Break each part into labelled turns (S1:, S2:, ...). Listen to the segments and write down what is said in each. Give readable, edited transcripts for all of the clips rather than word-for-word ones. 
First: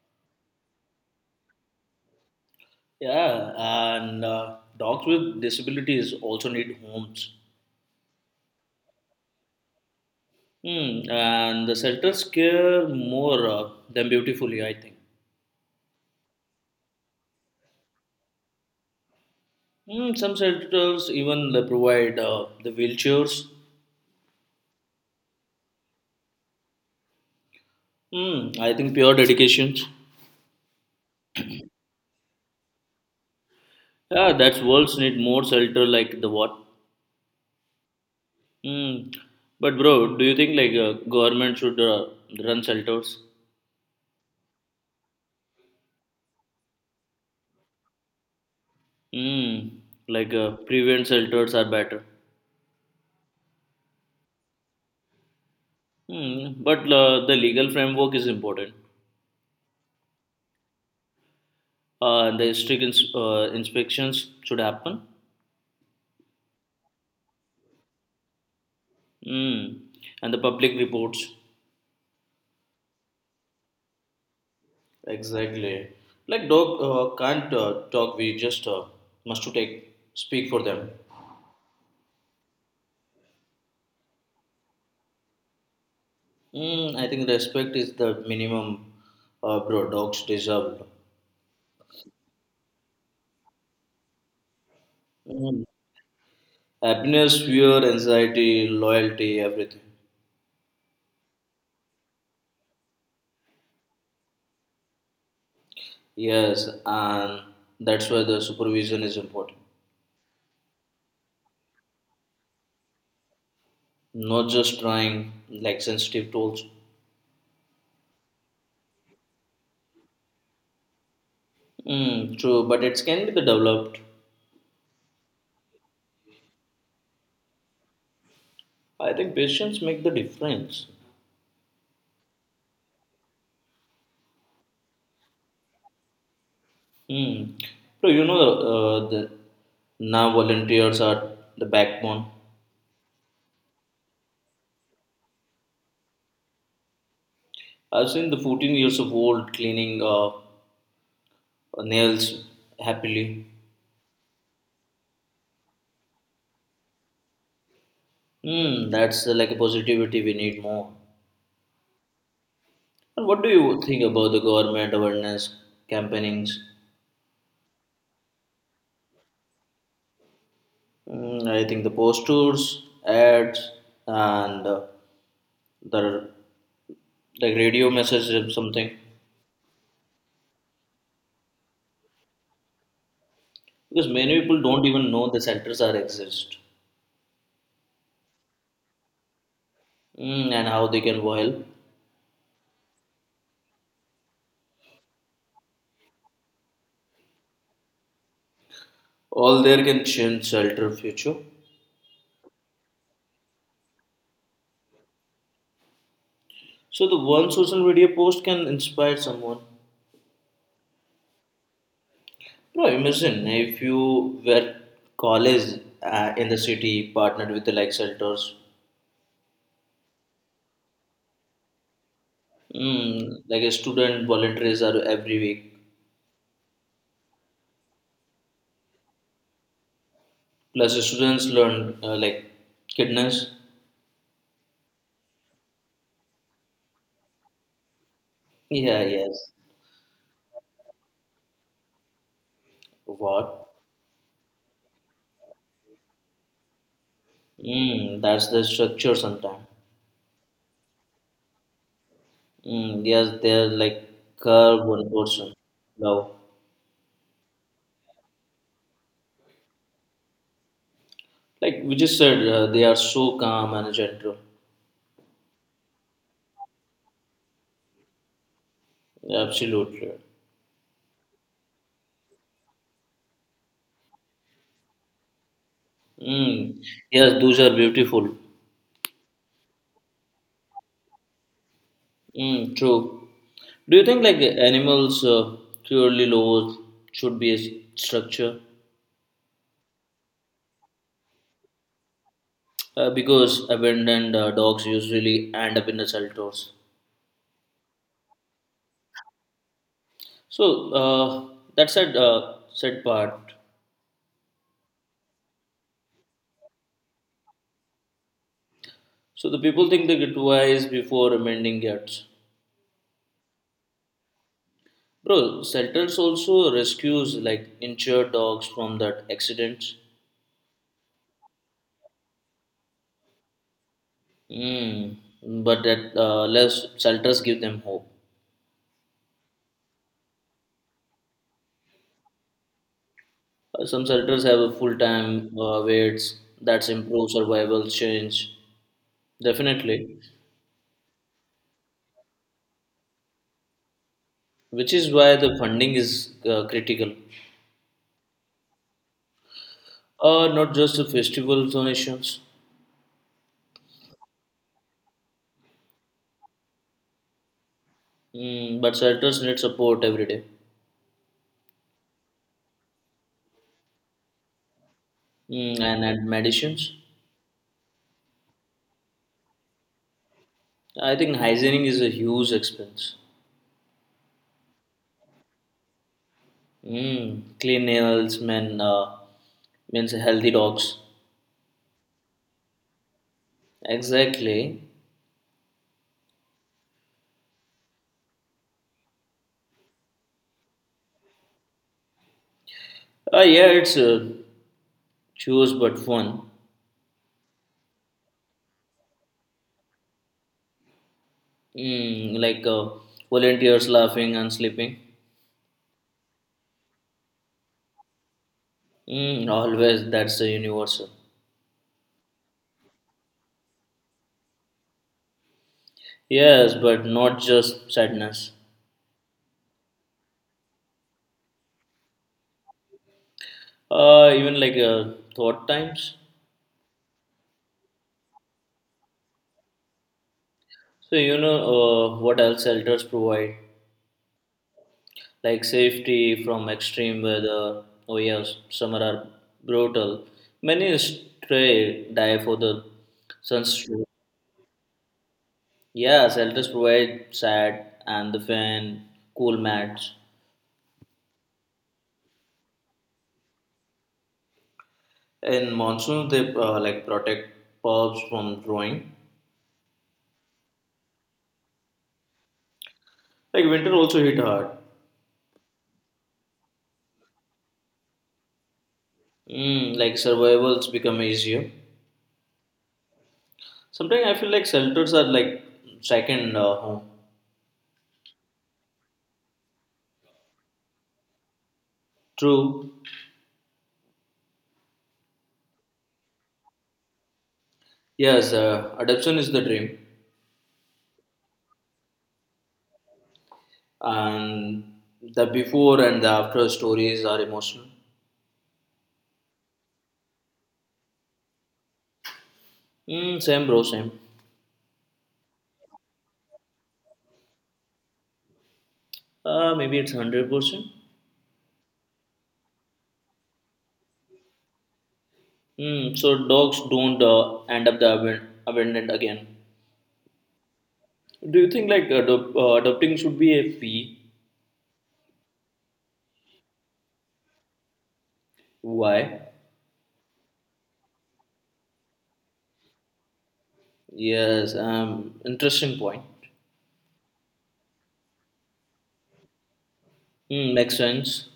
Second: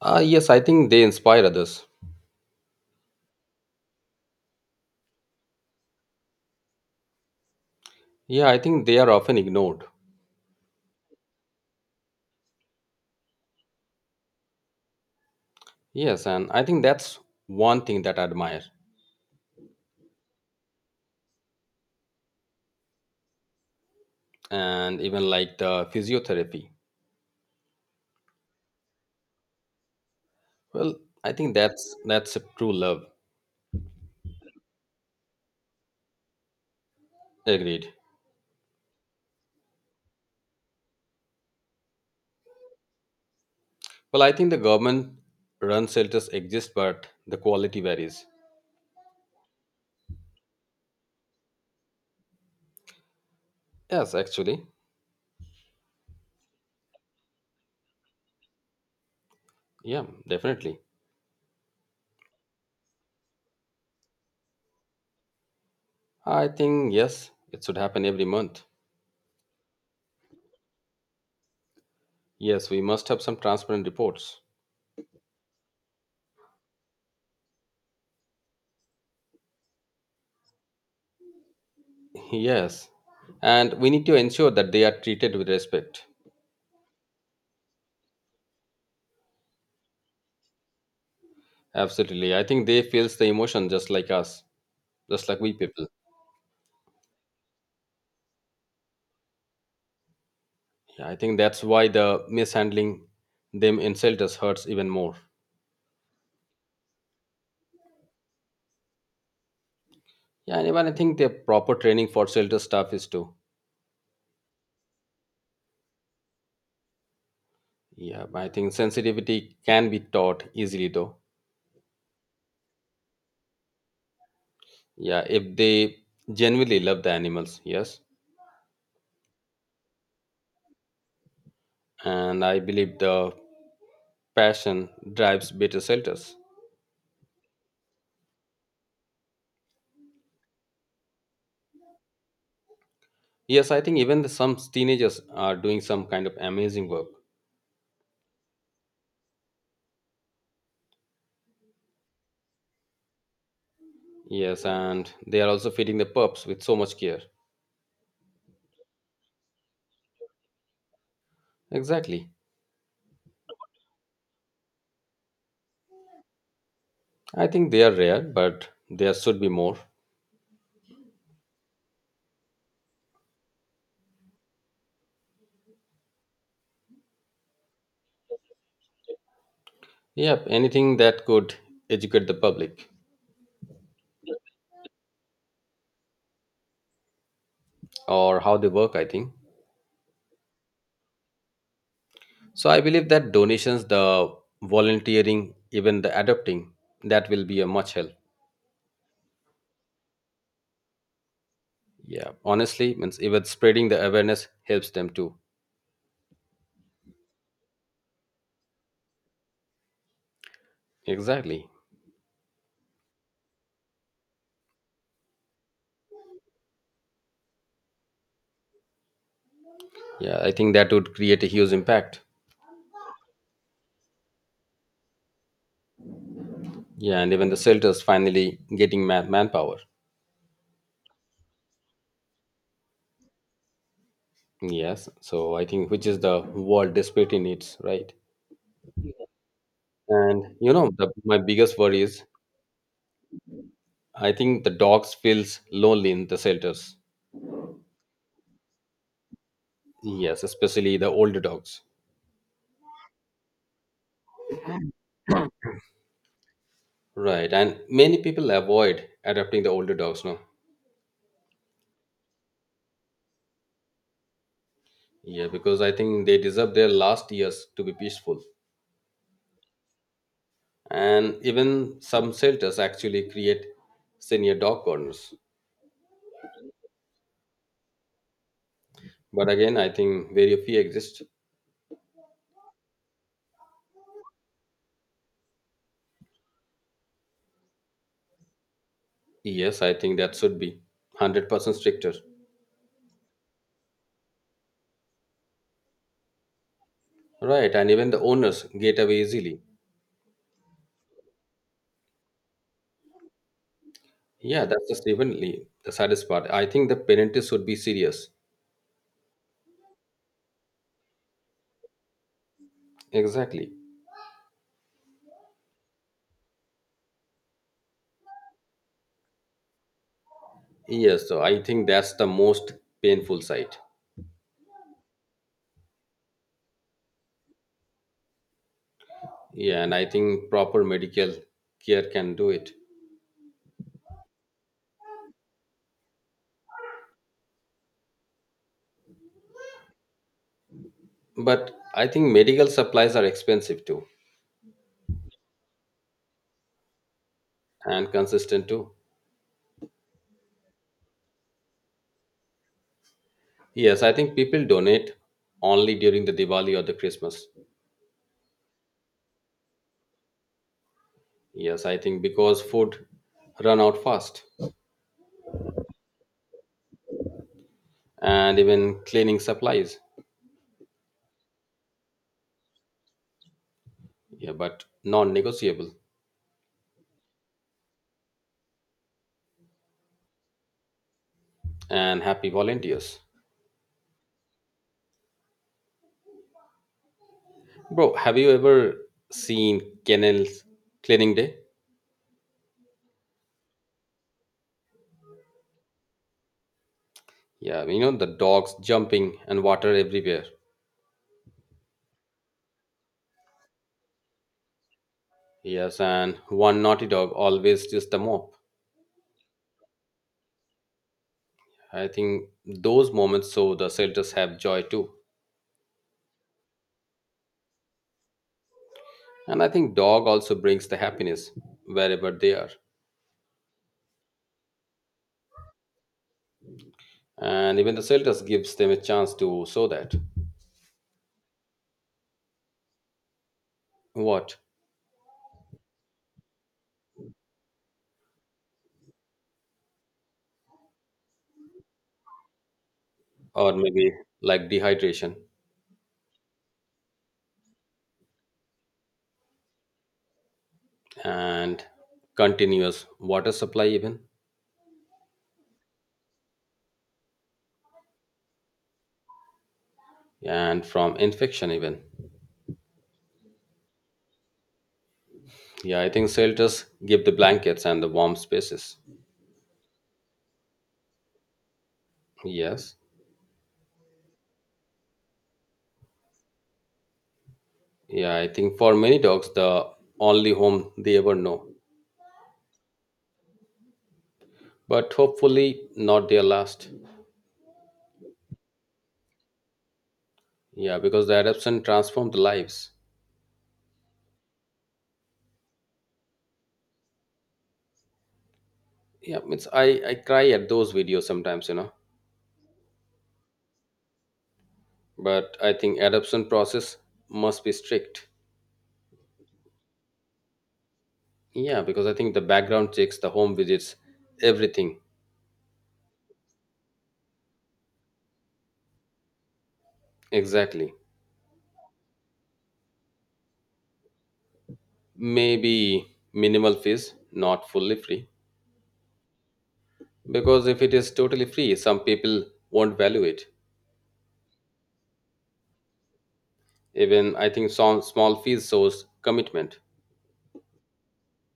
S1: Yes, I think they inspire others.
S2: Yeah, and dogs with disabilities also need homes.
S1: Yeah, I think they are often ignored.
S2: Hmm, and the shelters care more than beautifully, I think.
S1: Yes, and I think that's one thing that I admire.
S2: Hmm, some shelters even they provide the wheelchairs.
S1: And even like the physiotherapy.
S2: Hmm, I think pure dedications.
S1: Well, I think that's a true love.
S2: Yeah, that's worlds need more shelter like the what.
S1: Agreed.
S2: Hmm, but bro, do you think like government should run shelters?
S1: Well, I think the government run shelters exist, but the quality varies.
S2: Hmm, like prevent shelters are better.
S1: Yes, actually.
S2: Hmm, but the legal framework is important.
S1: Yeah, definitely.
S2: The strict inspections should happen.
S1: I think yes, it should happen every month.
S2: Mm. And the public reports.
S1: Yes, we must have some transparent reports.
S2: Exactly. Like dog can't talk. We just must to take speak for them.
S1: Yes. And we need to ensure that they are treated with respect.
S2: Mm, I think respect is the minimum, bro. Dogs deserve.
S1: Absolutely. I think they feels the emotion just like us, just like we
S2: Mm.
S1: people.
S2: Happiness, fear, anxiety, loyalty, everything.
S1: Yeah, I think that's why the mishandling them in shelters hurts even more.
S2: Yes, and that's why the supervision is important.
S1: Yeah, and even I think the proper training for shelter staff is too.
S2: Not just trying like sensitive tools.
S1: Yeah, but I think sensitivity can be taught easily though.
S2: Mm, true, but it can be the developed.
S1: Yeah, if they genuinely love the animals, yes.
S2: I think patience make the difference.
S1: And I believe the passion drives better shelters.
S2: Hmm. So you know the now volunteers are the backbone.
S1: Yes, I think even some teenagers are doing some kind of amazing work.
S2: I've seen the 14 years of old cleaning nails happily.
S1: Yes, and they are also feeding the pups with so much care.
S2: Hmm. That's like a positivity we need more.
S1: Exactly.
S2: And what do you think about the government awareness campaignings?
S1: I think they are rare, but there should be more.
S2: Mm, I think the posters, ads, and the like radio message or something
S1: Yep, anything that could educate the public
S2: because many people don't even know the centers are exist.
S1: or how they work, I think.
S2: Mm, and how they can help.
S1: So I believe that donations, the volunteering, even the adopting, that will be a much help.
S2: All there can change shelter future.
S1: Yeah, honestly, means even spreading the awareness helps them too.
S2: So the one social media post can inspire someone.
S1: Exactly.
S2: Bro, imagine if you were college in the city partnered with the like shelters.
S1: Yeah, I think that would create a huge impact.
S2: Mm, like a student volunteers are every week.
S1: Yeah, and even the shelters finally getting manpower.
S2: Plus the students learn like kindness.
S1: Yes, so I think which is the world desperately needs, right.
S2: Yeah, yes.
S1: And my biggest worry is
S2: What?
S1: I think the dogs feels lonely in the shelters.
S2: Mm, that's the structure sometimes.
S1: Yes, especially the older dogs.
S2: Mm, yes, they're like curve one person. Love.
S1: Right, and many people avoid adopting the older dogs now.
S2: Like we just said, they are so calm and gentle.
S1: Yeah, because I think they deserve their last years to be peaceful.
S2: Absolutely.
S1: And even some shelters actually create senior dog corners.
S2: Mm. Yes, those are beautiful.
S1: But again, I think very few exist.
S2: Mm, true. Do you think like animals clearly laws should be a structure?
S1: Yes, I think that should be 100% stricter.
S2: Because abandoned dogs usually end up in the shelters.
S1: Right, and even the owners get away easily.
S2: So that said, said part.
S1: Yeah, that's just evenly the saddest part. I think the parents should be serious.
S2: So the people think they get wise before amending cats.
S1: Exactly.
S2: Bro, shelters also rescues like injured dogs from that accident.
S1: Yes, so I think that's the most painful side.
S2: Mm, but that less shelters give them hope.
S1: Yeah, and I think proper medical care can do it.
S2: Some shelters have a full-time waits that's improve survival change definitely,
S1: But I think medical supplies are expensive too
S2: which is why the funding is critical.
S1: and consistent too.
S2: Not just the festival donations,
S1: Yes, I think people donate only during the Diwali or the Christmas.
S2: mm, but shelters need support every day
S1: Yes, I think because food run out fast
S2: mm, and medicines.
S1: and even cleaning supplies.
S2: I think hygiene is a huge expense.
S1: Yeah, but non-negotiable
S2: Mm, clean nails, men, means healthy dogs.
S1: and happy volunteers.
S2: Exactly.
S1: Bro, have you ever seen kennels cleaning day?
S2: Yeah, it's choose but fun.
S1: Yeah, you know the dogs jumping and water everywhere.
S2: Mm, like volunteers laughing and sleeping.
S1: Yes, and one naughty dog always just the mop.
S2: Mm, always that's the universal.
S1: I think those moments so the shelters have joy too.
S2: Yes, but not just sadness.
S1: And I think dog also brings the happiness wherever they are.
S2: Even like thought times.
S1: And even the shelters gives them a chance to show that.
S2: So you know what else shelters provide,
S1: What?
S2: like safety from extreme weather. Oh yes, summer are brutal. Many stray die for the
S1: Or
S2: sunstroke.
S1: maybe like dehydration.
S2: Yeah, shelters provide shade and the fan, cool mats.
S1: And continuous water supply even
S2: In monsoons, they like protect pups from growing.
S1: and from infection even.
S2: Like winter also hit hard.
S1: Yeah, I think shelters give the blankets and the warm spaces.
S2: Mm, like survivals become easier.
S1: Yes.
S2: Sometimes I feel like shelters are like second home.
S1: Yeah, I think for many dogs the only home they ever know,
S2: True.
S1: but hopefully not their last.
S2: Yes, adoption is the dream,
S1: Yeah, because the adoption transformed the lives.
S2: and the before and the after stories are emotional.
S1: Yeah, it's, I cry at those videos sometimes, you know.
S2: Mm, same, bro. Same.
S1: But I think adoption process must be strict.
S2: Maybe it's 100%.
S1: Yeah, because I think the background checks, the home visits, everything.
S2: Mm, so dogs don't end up the abandoned again.
S1: Exactly.
S2: Do you think like adopting should be a fee?
S1: Maybe minimal fees, not fully free.
S2: Why?
S1: Because if it is totally free, some people won't value it.
S2: Yes, interesting point.
S1: Even I think some small fees shows commitment.
S2: Mm, makes sense.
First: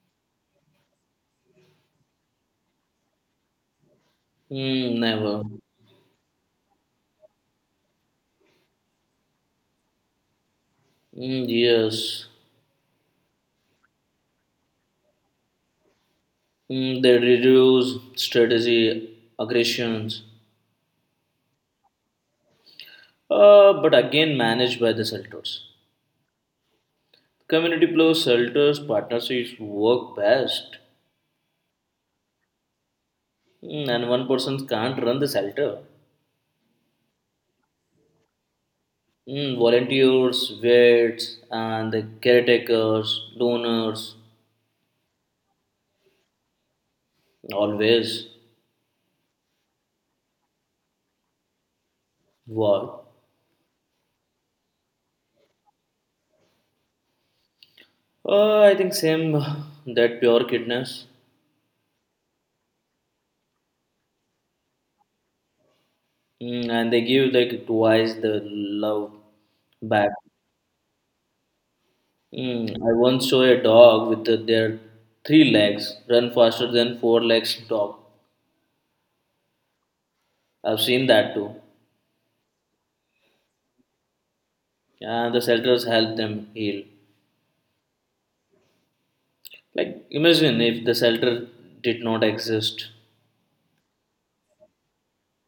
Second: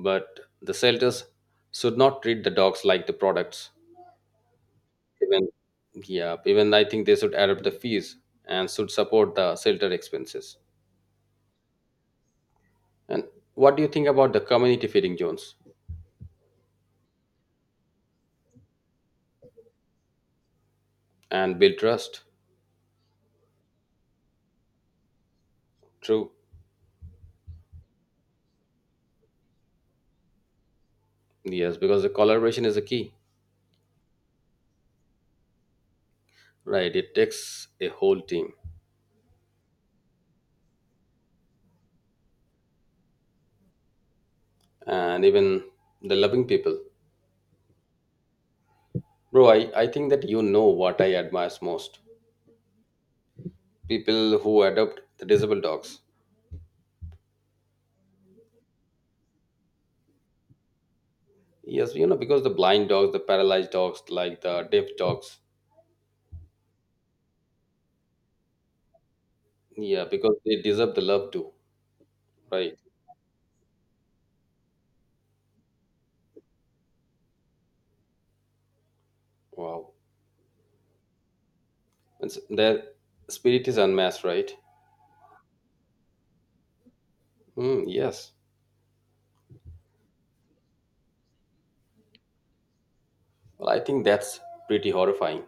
S1: But the shelters should not treat the dogs like the products.
S2: Mm, never.
S1: Even yeah, even I think they should add up the fees and should support the shelter expenses.
S2: Mm, yes.
S1: And what do you think about the community feeding zones
S2: Mm, they reduce strategy aggressions,
S1: and build trust?
S2: but again managed by the shelters.
S1: True.
S2: Community plus shelters partnerships work best.
S1: Yes, because the collaboration is a key.
S2: Mm, and one person can't run the shelter.
S1: Right. It takes a whole team.
S2: Mm, volunteers, vets, and the caretakers, donors,
S1: And even the loving people.
S2: always.
S1: Bro, I think that you know what I admire most,
S2: Wow.
S1: people who adopt the disabled dogs.
S2: I think same that pure kindness.
S1: Yes, you know, because the blind dogs, the paralyzed dogs, like the deaf dogs,
S2: Mm, and they give like twice the love
S1: yeah,
S2: back.
S1: because they deserve the love too, right?
S2: Mm, I once saw a dog with the, their three legs run faster than four legs dog.
S1: Wow.
S2: I've seen that too.
S1: It's, their spirit is unmatched, right?
S2: And the shelters help them heal.
S1: Mm, yes.
S2: Like imagine if the shelter did not exist,
S1: Well, I think that's pretty horrifying.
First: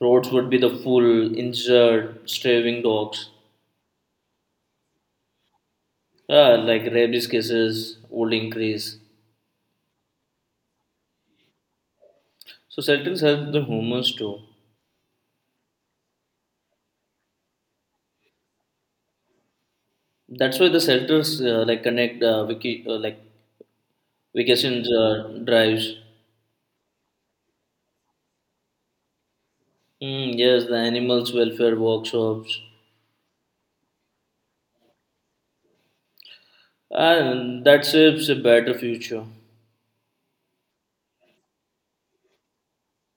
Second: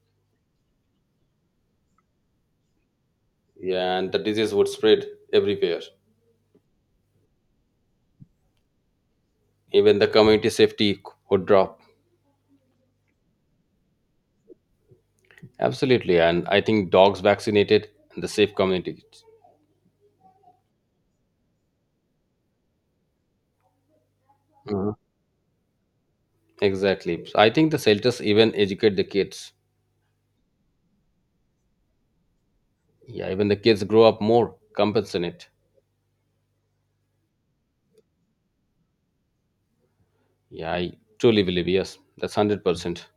S2: roads would be the full injured, starving dogs.
S1: Yeah, and the disease would spread everywhere.
S2: Ah, like rabies cases would increase.
S1: Even the community safety would drop.
S2: So shelters help the humans too.
S1: Absolutely, and I think dogs vaccinated and the safe community.
S2: That's why the shelters like connect wiki, like vacation
S1: Mhm.
S2: drives.
S1: Exactly. So I think the shelters even educate the kids.
S2: Mm, yes, the animals welfare workshops.
S1: Yeah, even the kids grow up more, compensate it.
S2: And that shapes a better future.
S1: Yeah, I truly believe, yes, that's 100%.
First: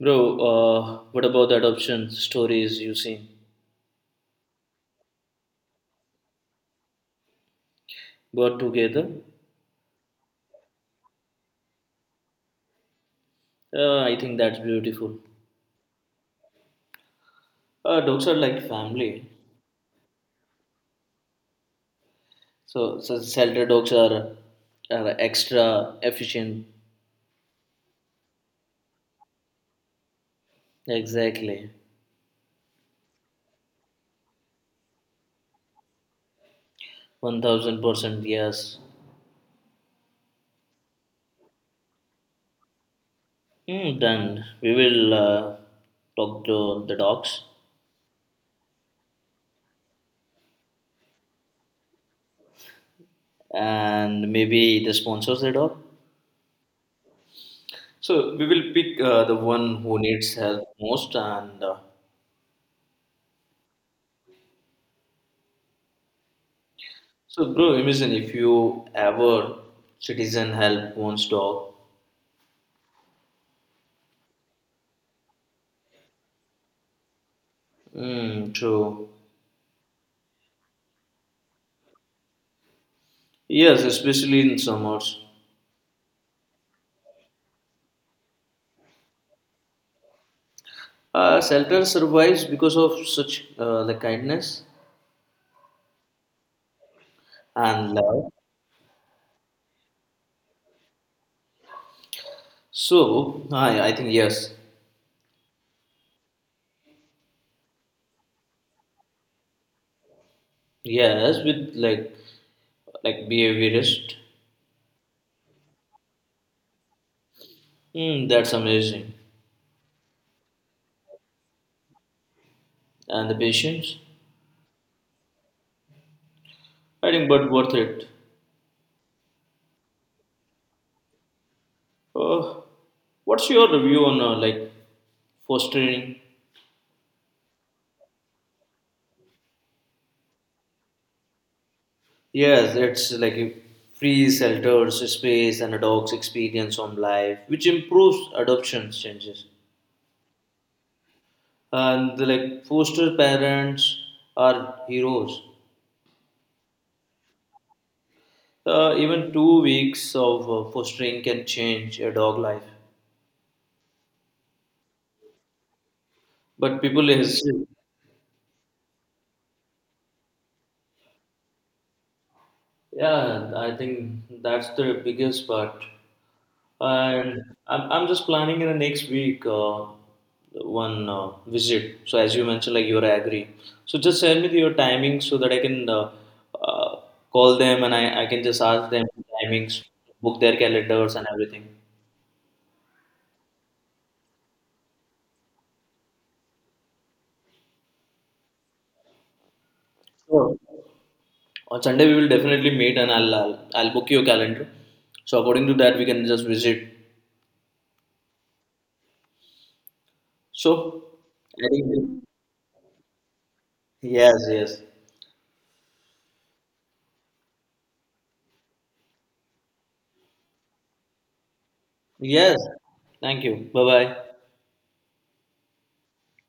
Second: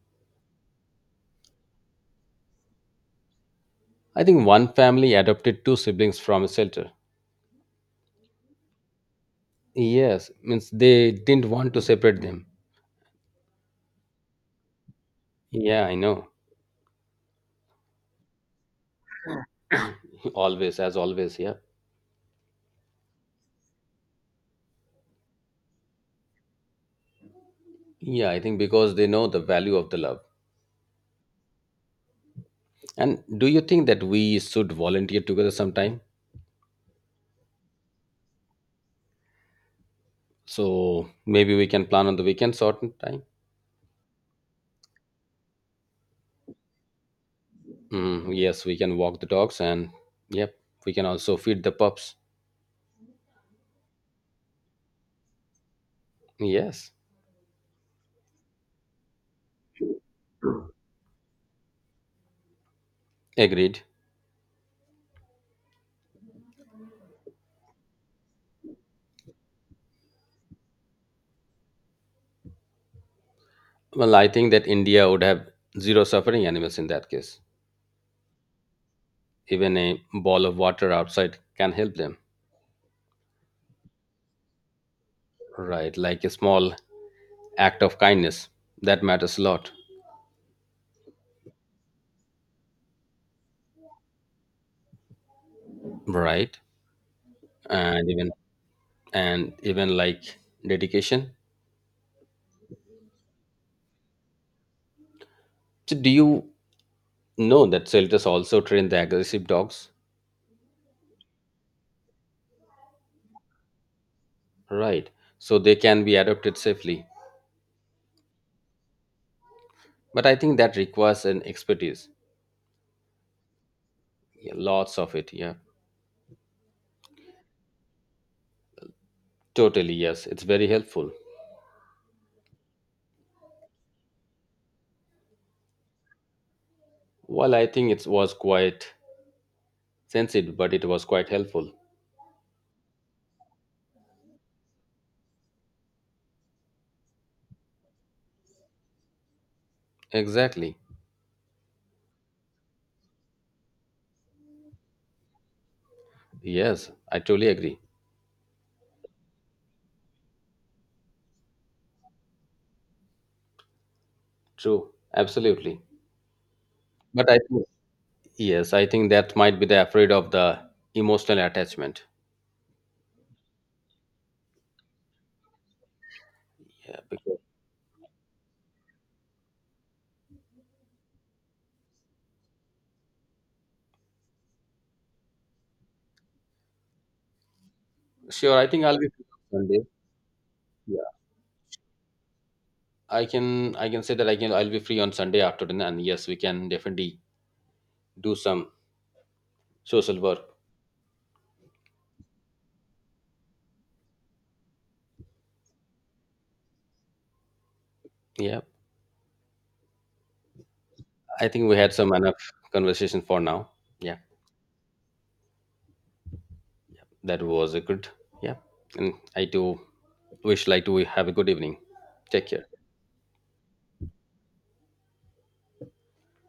S2: Bro, what about adoption stories you seen?
S1: I think one family adopted two siblings from a shelter.
S2: Got together?
S1: Yes, means they didn't want to separate them.
S2: I think that's beautiful.
S1: Yeah, I know.
S2: Dogs are like family.
S1: Always, as always, yeah.
S2: So shelter dogs are extra efficient.
S1: Yeah, I think because they know the value of the love.
S2: Exactly.
S1: And do you think that we should volunteer together sometime?
S2: 1000% yes.
S1: So maybe we can plan on the weekend certain time.
S2: Hmm, then we will talk to the dogs
S1: Mm, yes, we can walk the dogs and yep, we can also feed the pups.
S2: and maybe the sponsors the dog.
S1: Yes,
S2: So we will pick the one who needs help most. And
S1: agreed.
S2: so, bro, imagine if you ever citizen help one's dog.
S1: Well, I think that India would have zero suffering animals in that case.
S2: Mm, true.
S1: Even a ball of water outside can help them.
S2: Yes, especially in summers.
S1: Right, like a small act of kindness that matters a lot.
S2: Shelter survives because of such the kindness
S1: Right,
S2: and
S1: and even
S2: love.
S1: and even like dedication.
S2: So I think yes,
S1: So, do you know that shelters also train the aggressive dogs?
S2: yes, with like behaviorist.
S1: Right, so they can be adopted safely.
S2: Mm, that's amazing.
S1: But I think that requires an expertise.
S2: And the patience,
S1: Yeah, lots of it. Yeah,
S2: I think, but worth it.
S1: totally. Yes, it's very helpful.
S2: Uh, what's your review on like fostering?
S1: Well, I think it was quite sensitive, but it was quite helpful.
S2: Yes, it's like a free shelters, space, and a dog's experience on life, which improves adoption changes.
S1: Exactly.
S2: And the, like foster parents are heroes.
S1: Yes, I totally agree.
S2: Even 2 weeks of fostering can change a dog life.
S1: True. Absolutely.
S2: But people
S1: But I
S2: is
S1: think, yes, I think that might be the afraid of the emotional attachment.
S2: yeah, I think that's the biggest part.
S1: Yeah, because
S2: And I'm just planning in the next week one visit. So as you mentioned, like you're agree. So just send me your timings so that I can uh, call them and I can
S1: sure,
S2: just
S1: I think
S2: ask
S1: I'll
S2: them
S1: be free on
S2: timings,
S1: Sunday.
S2: book their
S1: Yeah,
S2: calendars and everything.
S1: I can say that I'll be free on Sunday afternoon, and yes, we can definitely do some social work.
S2: Sure. On Sunday we will definitely meet and I'll book your calendar. So according to that we can just visit.
S1: Yeah,
S2: So
S1: I think
S2: I
S1: we had some
S2: think
S1: enough conversation for now. Yeah.
S2: yes, yes,
S1: That was a good, yeah, and I do wish like to have a good evening. Take
S2: yes.
S1: care.
S2: Thank you. Bye bye.